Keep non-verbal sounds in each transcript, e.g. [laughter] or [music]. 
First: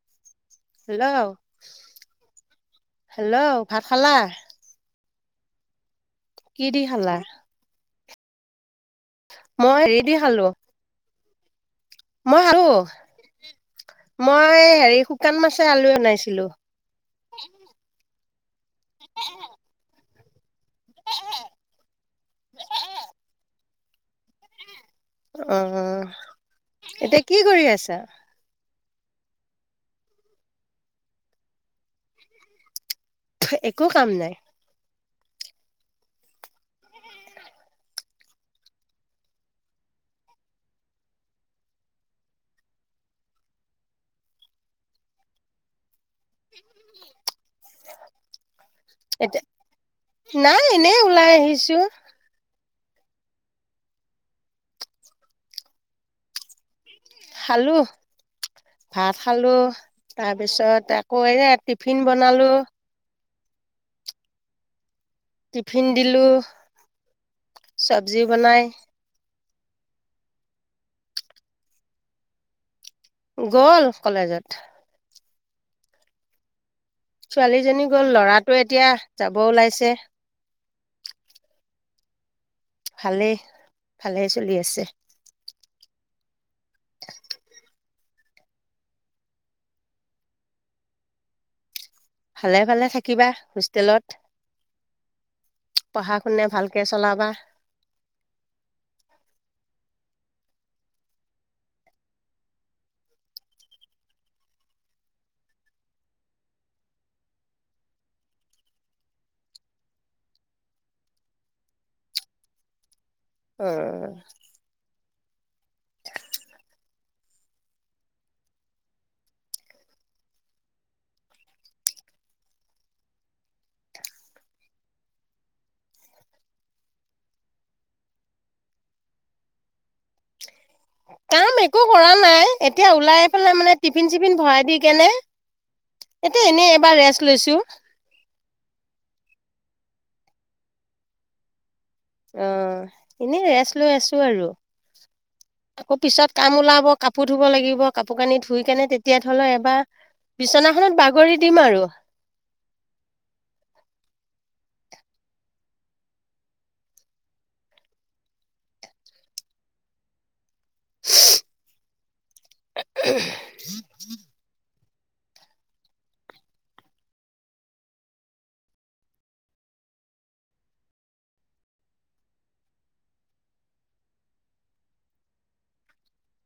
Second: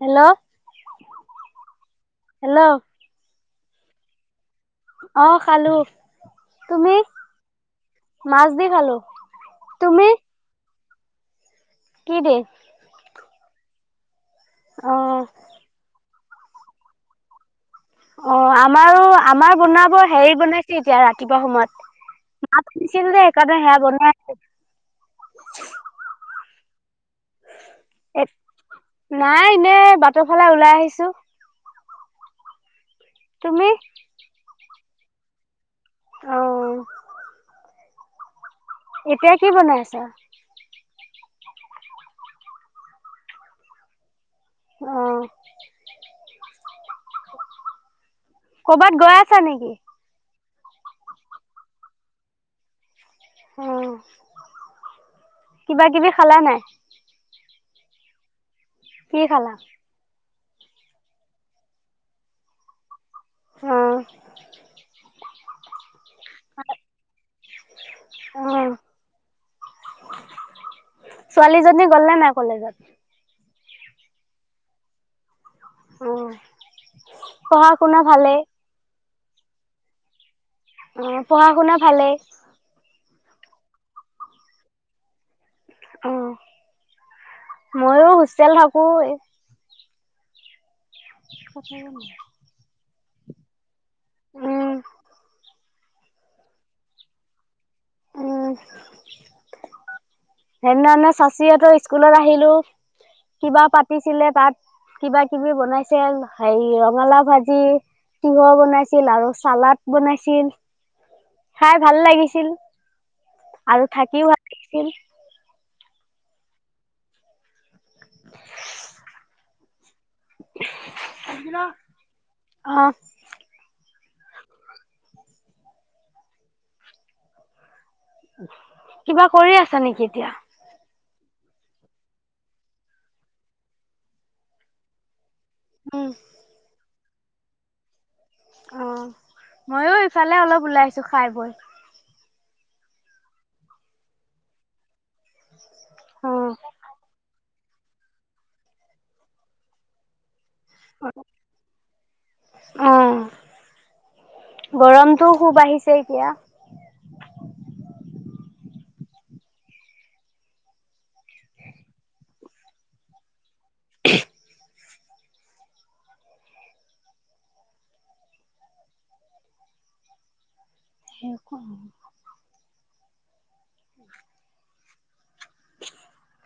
Hello hello! Hello hello! ভাত খালা? অ' খালো। কি দি তুমি খালা? মাছ দি খালো। মই হেৰি তুমি দি খালো। কি দি মই আলু, মই অ হেৰি শুকান মাছে আলুৱে বনাইছো। হেল্ল'! অ' আ আমাৰো আমাৰ বনাবই। হেৰি বনাইছে এতিয়া, ৰাতিপুৱা সময়ত [unintelligible] সেইকাৰণে সেয়া বনাই আছে। অ এতিয়া কি কৰি আছা? নাই এনে বাটৰ ফালে ওলাই আহিছো। [unintelligible] তুমি একো কাম নাই। অহ', এতিয়া কি বনাই আছা? অহ', [unintelligible] ক'বাত গৈ আছা এতিয়া নেকি? নাই এনে ওলাই আহিছো। অ, কিবা-কিবি খালা নে নাই? খালো। ভাত কি খালো। খালা তাৰপিছত আকৌ এইয়া টিফিন বনালো। অ'। টিফিন দিলো চবজি অ বনাই। ছোৱালীজনী গ'লে নাই কলেজত। গ'ল কলেজত। অ'। পঢ়া ছোৱালীজনী শুনা গ'ল, ভালেই ল'ৰাটো এতিয়া যাব ওলাইছে। অ' পঢ়া-শুনা ভালেই। ভালেই, ভালে চলি আছে। অ'। [inaudible] মইয়ো হোস্তেল থাকো এ' [unintelligible] ভালে, ভালে থাকিবা হোষ্টেলত, উম, পঢ়া-শুনা ভালকে চলাবা। উম'। সেইদিনাখনে চাচিহঁতৰ স্কুলত আহিলো কিবা পাতিছিলে, তাত কিবা কিবি বনাইছিল, হেৰি ৰঙালাও ভাজি, তিহঁহ বনাইছিল আৰু চালাড বনাইছিল। খাই ভাল লাগিছিল। আৰু উম থাকিও ভাল লগিছিল। অ'। কিবা কৰি আছা নেকি এতিয়া। কাম একো কৰা নাই, এতিয়া ওলাই পেলাই মানে টিফিন-চিফিন ভৰাই দি কেনে উম, এতিয়া এনেই এবাৰ ৰেস্ত লৈছো। অ' ময়ো ইফালে অলপ ওলাই আহিছো খাই বৈ অ' এনেই ৰেষ্ট লৈ আছো আৰু আকৌ অ পিছত কাম ওলাব, কাপোৰ ধুব লাগিব। কাপোৰ-কানি ধুই কেনে, তেতিয়া ধৰি লও এবাৰ বিচনাখনত বাগৰি দিম আৰু অ গৰমটো খুব বাহিছে এতিয়া [unintelligible] [unintelligible] [inaudible] [inaudible] [inaudible] [unintelligible]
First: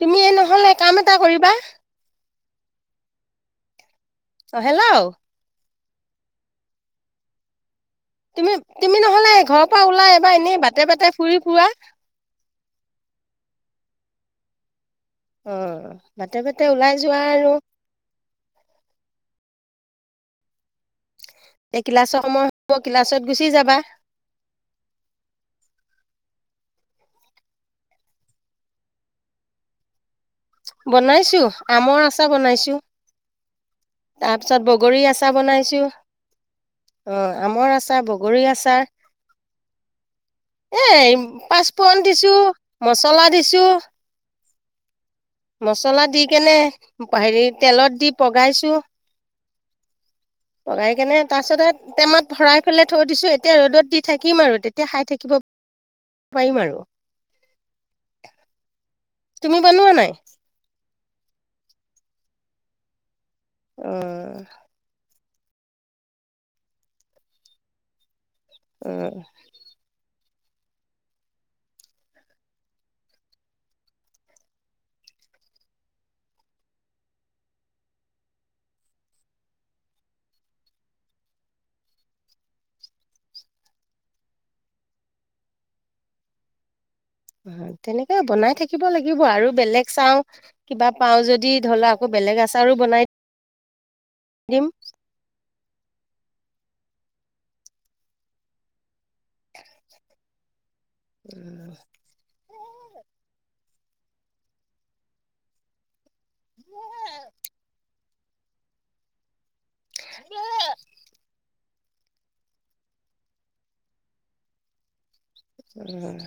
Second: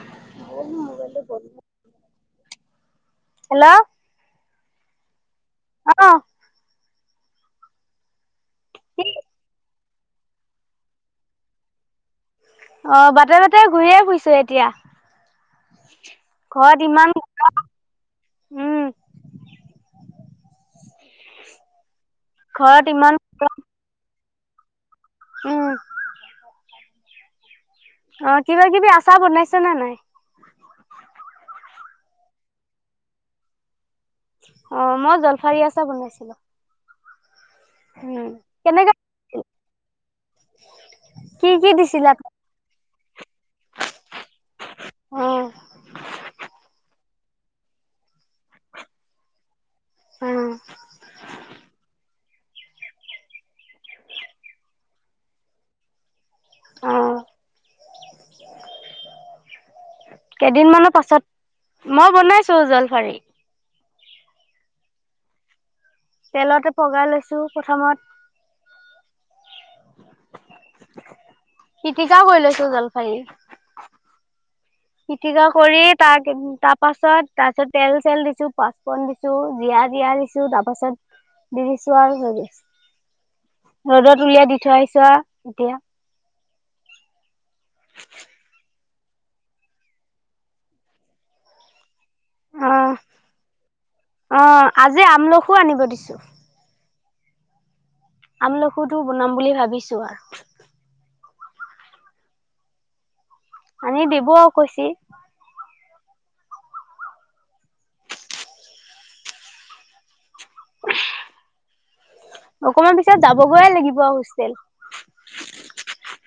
তুমিয়ে নহ'লে কাম এটা কৰিবা। হেল্ল'। অ' হেল্ল'। অহ। তুমি -তুমি কি নহলে ঘৰত অ' ওলাই এবাৰ এনে বাটে- বাটে ফুৰি ফুৰা অ বাটে বাটে ঘূৰিয়ে ফুৰিছো এতিয়া। অ বাটে-বাটে ঘৰত ওলাই ইমান যোৱা আৰু। উম এ ক্লাছৰ সময় হব ঘৰত ইমান ক্লাছত গুচি যাবা। উম। অ কিবা- কিবি আচাৰ বনাইছা নে নাই? বনাইছো। আমৰ আচাৰ বনাইছো। তাৰপিছত অ বগৰী মই আচাৰ জলফাৰী বনাইছো। আচাৰ বনাইছিলো অহ। আমৰ আচাৰ, উম বগৰী আচাৰ, কেনেকে এ কি কি পাঁচফোৰণ দিছিলা দিছো। মচলা দিছো। অ মচলা দি কেনে হেৰি তেলত দি পগাইছো। অ বনাই কেনে তাৰপিছতে টেমাত ভৰাই পেলাই থৈ দিছো। এতিয়া ৰ'দত দি থাকিম আৰু, তেতিয়া খাই থাকিব পাৰিম আৰু। অ তুমি বনোৱা নাই? কেইদিনমানৰ পাছত ত। মই বনাইছো জলফাৰী। অহ তেলতে পগাই লৈছো প্ৰথমত। আহ পিতিকা কৰি লৈছো জলফাৰী পিটিকা কৰি তাক -তাৰপাছত- তাৰপিছত তেল চেল দিছো। পাঁচফোৰণ দিছো। জীয়া চীয়া দিছো। তাৰ পাছত দি দিছো আৰু। ৰদত উলিয়াই দি থৈ আহিছো আৰু এতিয়া। শিকিব লাগিব আৰু। বেলেগ চাও, কিবা পাও যদি ধলাও আকৌ বেলেগ আচাৰো বনাই অ'হ। দিম। আজি আমলখো আনিব দিছো। আমলখুটো বনাম বুলি ভাবিছো আৰু। উম আনি দিব কৈছি। [inaudible] [inaudible] অকমান পিছত যাবগৈয়ে লাগিব আও হোষ্টেল। উম।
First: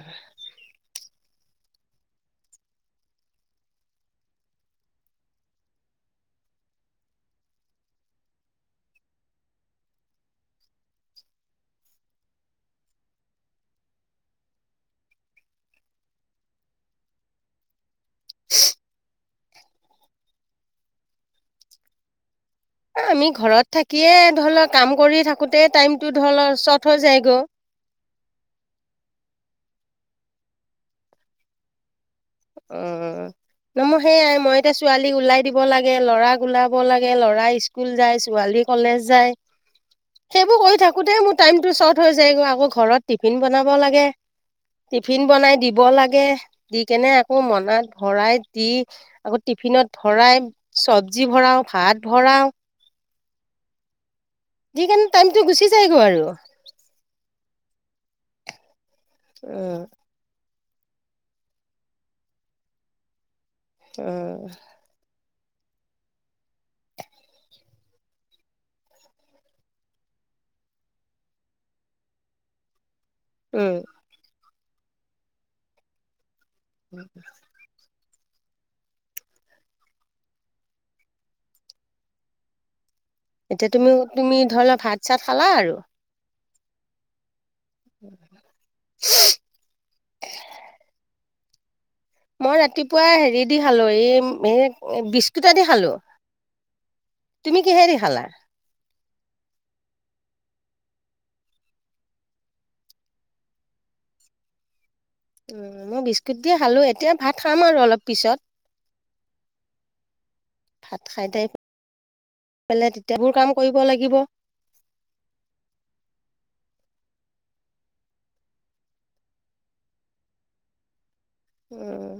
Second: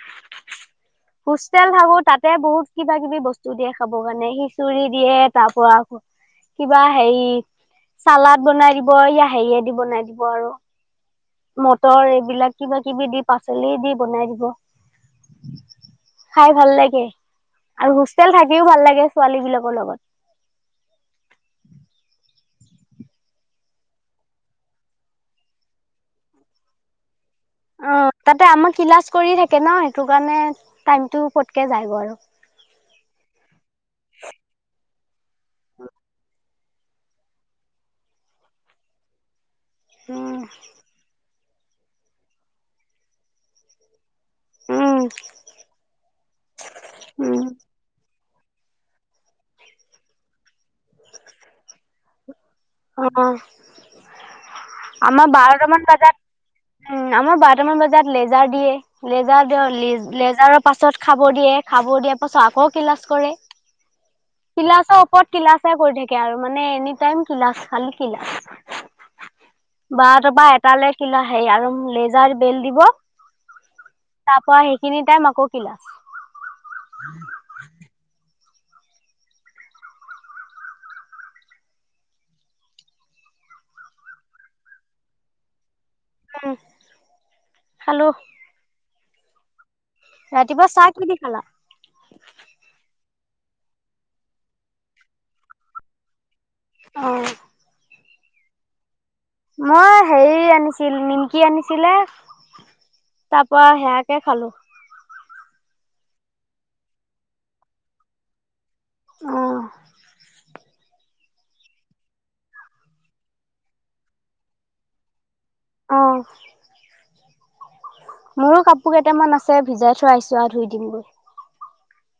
হোষ্টেল থাকোঁ। তাতে বহুত কিবা-কিবি বস্তু দিয়ে। খাব কাৰণে। খিঁচুৰি দিয়ে। তাৰ পৰা আৰ কিবা হেৰি চালাড বনাই দিব। ই হেৰিয়েদি বনাই দিব আৰু। মটৰ এইবিলাক কিবা- কিবি দি পাচলি দি বনাই দিব। খাই ভাল লাগে। আৰু হোচ টাল থাকিও ভাল লাগে। ছোৱালী বিলাকৰ লগত। আমি ঘৰত থাকিয়ে ধৰ ল' কাম কৰি থাকোতে টাইমতটো ধৰ ল' শৰ্ট হৈ যায়গৈ। অ' তাতে আমাক ক্লাছ কৰি থাকে ন, সেইটো কাৰণে টাইমতটো পটকে যায় গৈ আৰু। উম, মোৰ সেইয়াই মই এতিয়া ছোৱালীক ওলাই দিব লাগে, ল'ৰাক ওলাব লাগে, ল'ৰা স্কুল যায় ছোৱালী কলেজ যায়। উম, সেইবোৰ কৰি থাকোতে মোৰ টাইমতটো শ্বৰ্ট হৈ যায়গৈ, আকৌ ঘৰত টিফিন বনাব লাগে। উম, টিফিন বনাই দিব লাগে দি কেনে আ উম, তাত ভৰাই দি আকৌ টিফিনত ভৰাই চবজি ভৰাও, ভাত ভৰাও। অ' দি কেনে অ'। আমাৰ টাইমটো গুচি বাৰটা মান যায়গৈ বজাত, আৰু উম আমাৰ বাৰ কেইটামান বজাত লেজাৰ দিয়ে। লেজাৰ দিয়ক উম লি লেজাৰ পাছত খাব দিয়ে, খাব দিয়াৰ পাছত আকৌ ক্লাছ কৰে। উম। ত ক্লাছে কৰি থাকে আৰু মানে এনিটাইম ক্লাছ খালি ক্লাছ, বাৰতাপা এটালৈ কিলা আৰু লেজাৰ বেল্ট দিব। উম। পোৱা সেইখিনি টাইম আকৌ ক্লাছ। [inaudible] এতিয়া তুমি তুমি ধৰ ল ভাত চাত খালা আৰু। উম। খালোঁ। কি দি খালা মই ৰাতিপুৱা হেৰি দি খালো, এই এই বিস্কুটে দি খালোঁ। অ'। তুমি কিহেদি খালা? মই হেৰি আনিছিল নিমকি আনিছিলে, তাৰ পৰা হেয়াকে খালো। উম উ, মই বিস্কুট দিয়ে খালো এতিয়া ভাত খাম আৰু অলপ পিছত। অ'। ভাত খাই তাই, পেলাই তেতিয়াবোৰ কাম কৰিব লাগিব। অ'। মোৰো কাপোৰ কেইটামান আছে, ভিজাই থৈ আহিছো আৰু ধুই দিমগৈ। উম,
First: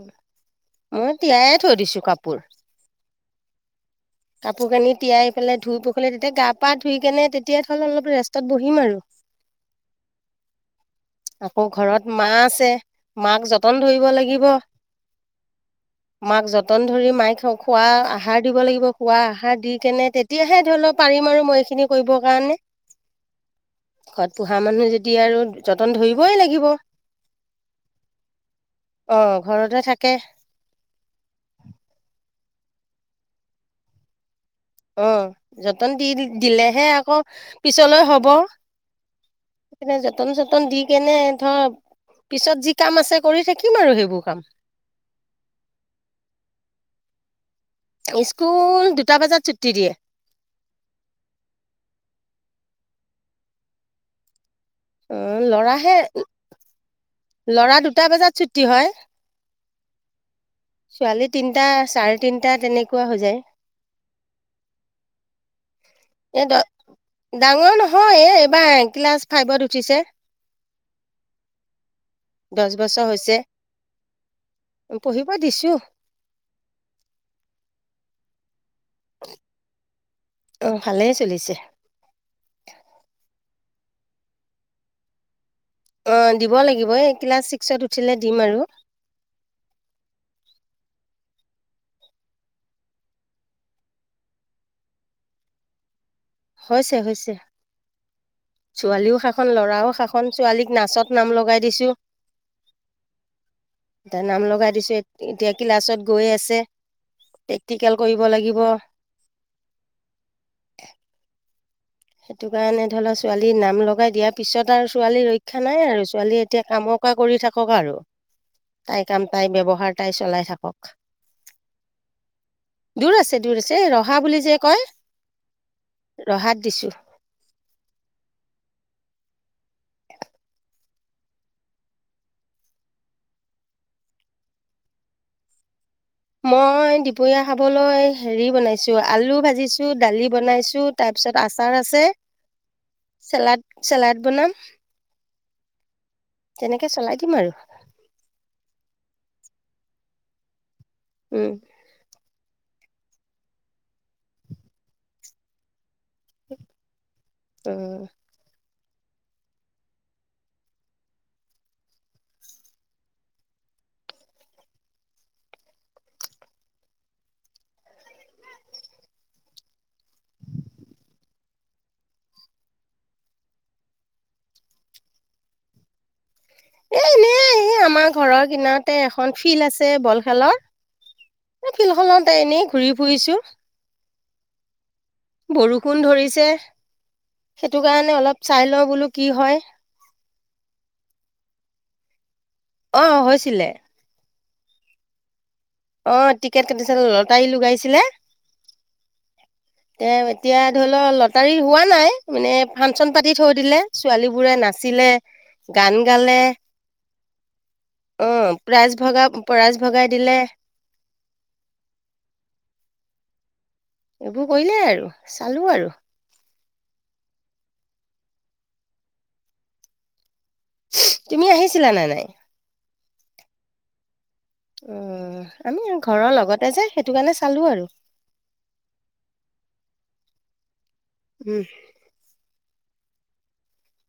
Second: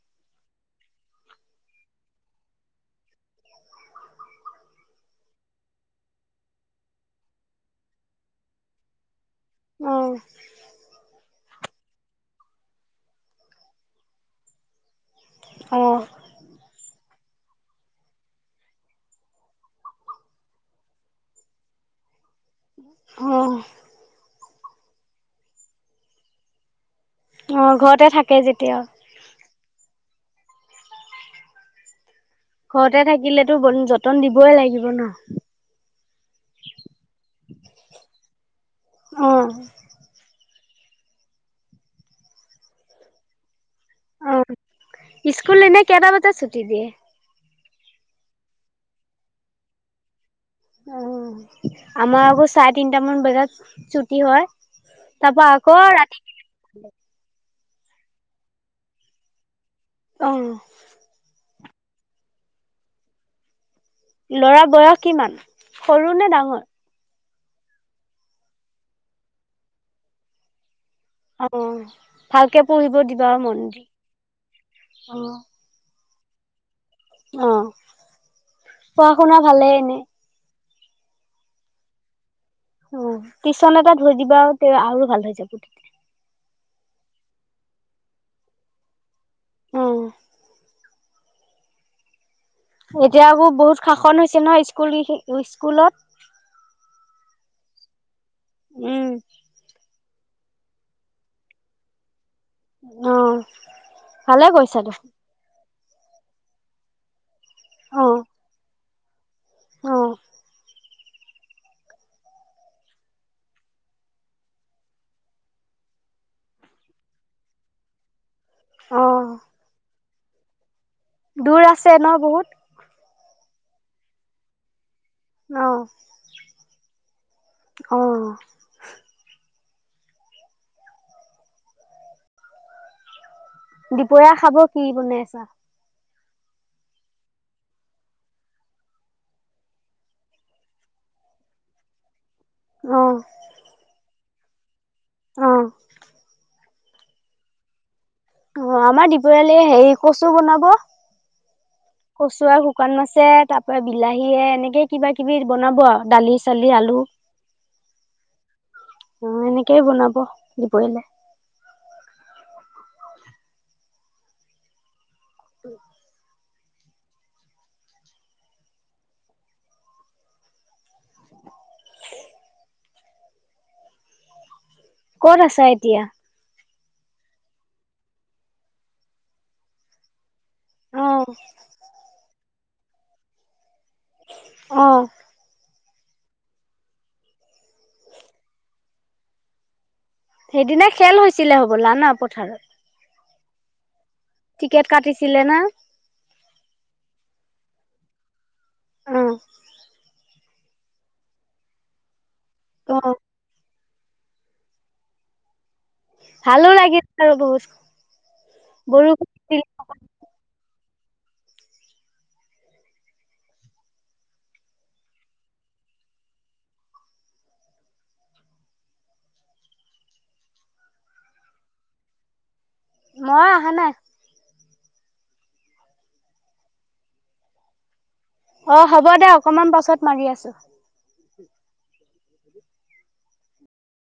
মই তিয়াই থৈ দিছো কাপোৰ। কাপোৰ কানি তিয়াই পেলাই ধুই পপেলে তেতিয়া গা পা ধুই কেনে তেতিয়া থ অলপ ৰেষ্টত বহিম আৰু। অ'। আকৌ ঘৰত মা আছে, মাক যতন ধৰিব লাগিব। অ মাক যতন ধৰি মাইক খোৱা আহাৰ দিব লাগিব, খোৱা আহাৰ দি কেনে তেতিয়াহে ধৰি লওক পাৰিম আৰু মই এইখিনি কৰিবৰ কাৰণে। অ'। ঘৰত পোহা মানুহ যদি আৰু য'ত তন ধৰিবই লাগিব। অ' ঘৰতে থাকে যেতিয়া। অ ঘৰতে থাকে। ঘৰতে থাকিলেতো যতন দিব অ' যতন দি দিলেহে আকৌ পিছলৈ হব, অ যতন নতন দি কেনে ধৰ, পিছত যি কাম আছে কৰি থাকি অ' স্কুল এনে কেটা বজাত ছুটি দিয়ে? স্কুল দুটা বজাত ছুটি দিয়ে। অ' আমাৰ আকৌ চাৰে তিনটামান বজাত ছুটি হয়। অ তাৰপা আকৌ ল'ৰাহে ৰাতি লৰা দুটা বজাত ছু্টি হয়। অ'। ছোৱালী তিনটা চাৰে তিনটা তেনেকুৱা হৈ যায়। লৰা বয়স কিমান, সৰু নে এ দ ডাঙৰ? ডাঙৰ নহয় এইবাৰ ক্লাছ ফাইভত উঠিছে। অ'। ভালকে দহ পঢ়িব বছৰ দিবা হৈছে আৰু মন দি, অ'। পঢ়িব দিছো আহ। পঢ়া শুনা ভালে এনে। আহ ভালে চলিছে। উম। টিশন এটা ধৰি দিবা তে আৰু ভাল হৈ যাব। অ' দিব লাগিব এই ক্লাছ ছিক্সত উঠিলে দিম আৰু। আহ। এতিয়া আকৌ বহুত শাসন হৈছে নহ স্কুল স্কুলত। হৈছে হৈছে। উম। ছোৱালীও শাসন ল'ৰাও শাসন ছোৱালীক নাচত নাম লগাই দিছো। এতিয়া অ' নাম ভালে লগাই কৰিছা দিছো দে। এতিয়া ক্লাছত গৈ আছে প্ৰেক্টিকেল অ', কৰিব লাগিব অ'। [unintelligible] সেইটো কাৰণে ধৰি ল ছোৱালী নাম লগাই দিয়াৰ পিছত আৰু ছোৱালী ৰক্ষা নাই আৰু, ছোৱালীয়ে এতিয়া কামকা কৰি থাকক আৰু। তাই কাম অ', তাই ব্যৱহাৰ তাই চলাই থাকক। দূৰ আছে ন বহুত? দূৰ আছে দূৰ আছে, এই ৰহা বুলি যে কয় অ', ৰহাত দিছো। অ'। দুপৰীয়া খাব কি বনাই আছা? মই দুপৰীয়া খাবলৈ হেৰি বনাইছো আলু ভাজিছো দালি বনাইছো তাৰপিছত আচাৰ আছে। অ', চালাদ, চালাদ। বনাম। অঁ। তেনেকে চলাই দিম আৰু। অ আমাৰ দুপৰীয়ালৈ হেৰি কচু বনাব। উম। কচু আৰু শুকান মাছে তাৰ পৰা বিলাহীয়ে এনেকে কিবা কিবি বনাব আৰু দালি চালি আলু। উম। অঁ, এনেকেই বনাব দুপৰীয়ালে। উম। ক'ত আছা এতিয়া? এ এনেই, এই আমাৰ ঘৰৰ কিনাৰতে এখন ফিল্ড আছে বল খেলৰ। অ', ফিল খলতে এনেই ঘূৰি ফুৰিছো। অঁ। বৰষুণ ধৰিছে সেইটো কাৰণে অলপ চাই লওঁ বোলো কি হয়। সেইদিনা খেল হৈছিলে হ'বলা না পথাৰত? অ হৈছিলে। টিকেট কাটিছিলে না? অ টিকেট কাটিছিলোঁ লতাৰী লগাইছিলে। অঁ। তে এতিয়া ধৰি লও লটাৰী হোৱা নাই। মানে ফাংচন অ', পাতি থৈ দিলে। ছোৱালী বোৰে নাছিলে গান -গালে, ভালো লাগিল আৰু বহুত অঁ, প্ৰাইজ বৰষুণ ভগাই দিলে, প্ৰাইজ ভগাই দিলে। এইবোৰ কৰিলে আৰু, চালো আৰু। তুমি আহিছিলা নে নাই? মই অহা নাই। অ আমি ঘৰৰ লগতে যে সেইটো কাৰণে চালো আৰু। অ হ'ব দে অকমান পাছত মাৰি আছো। উম।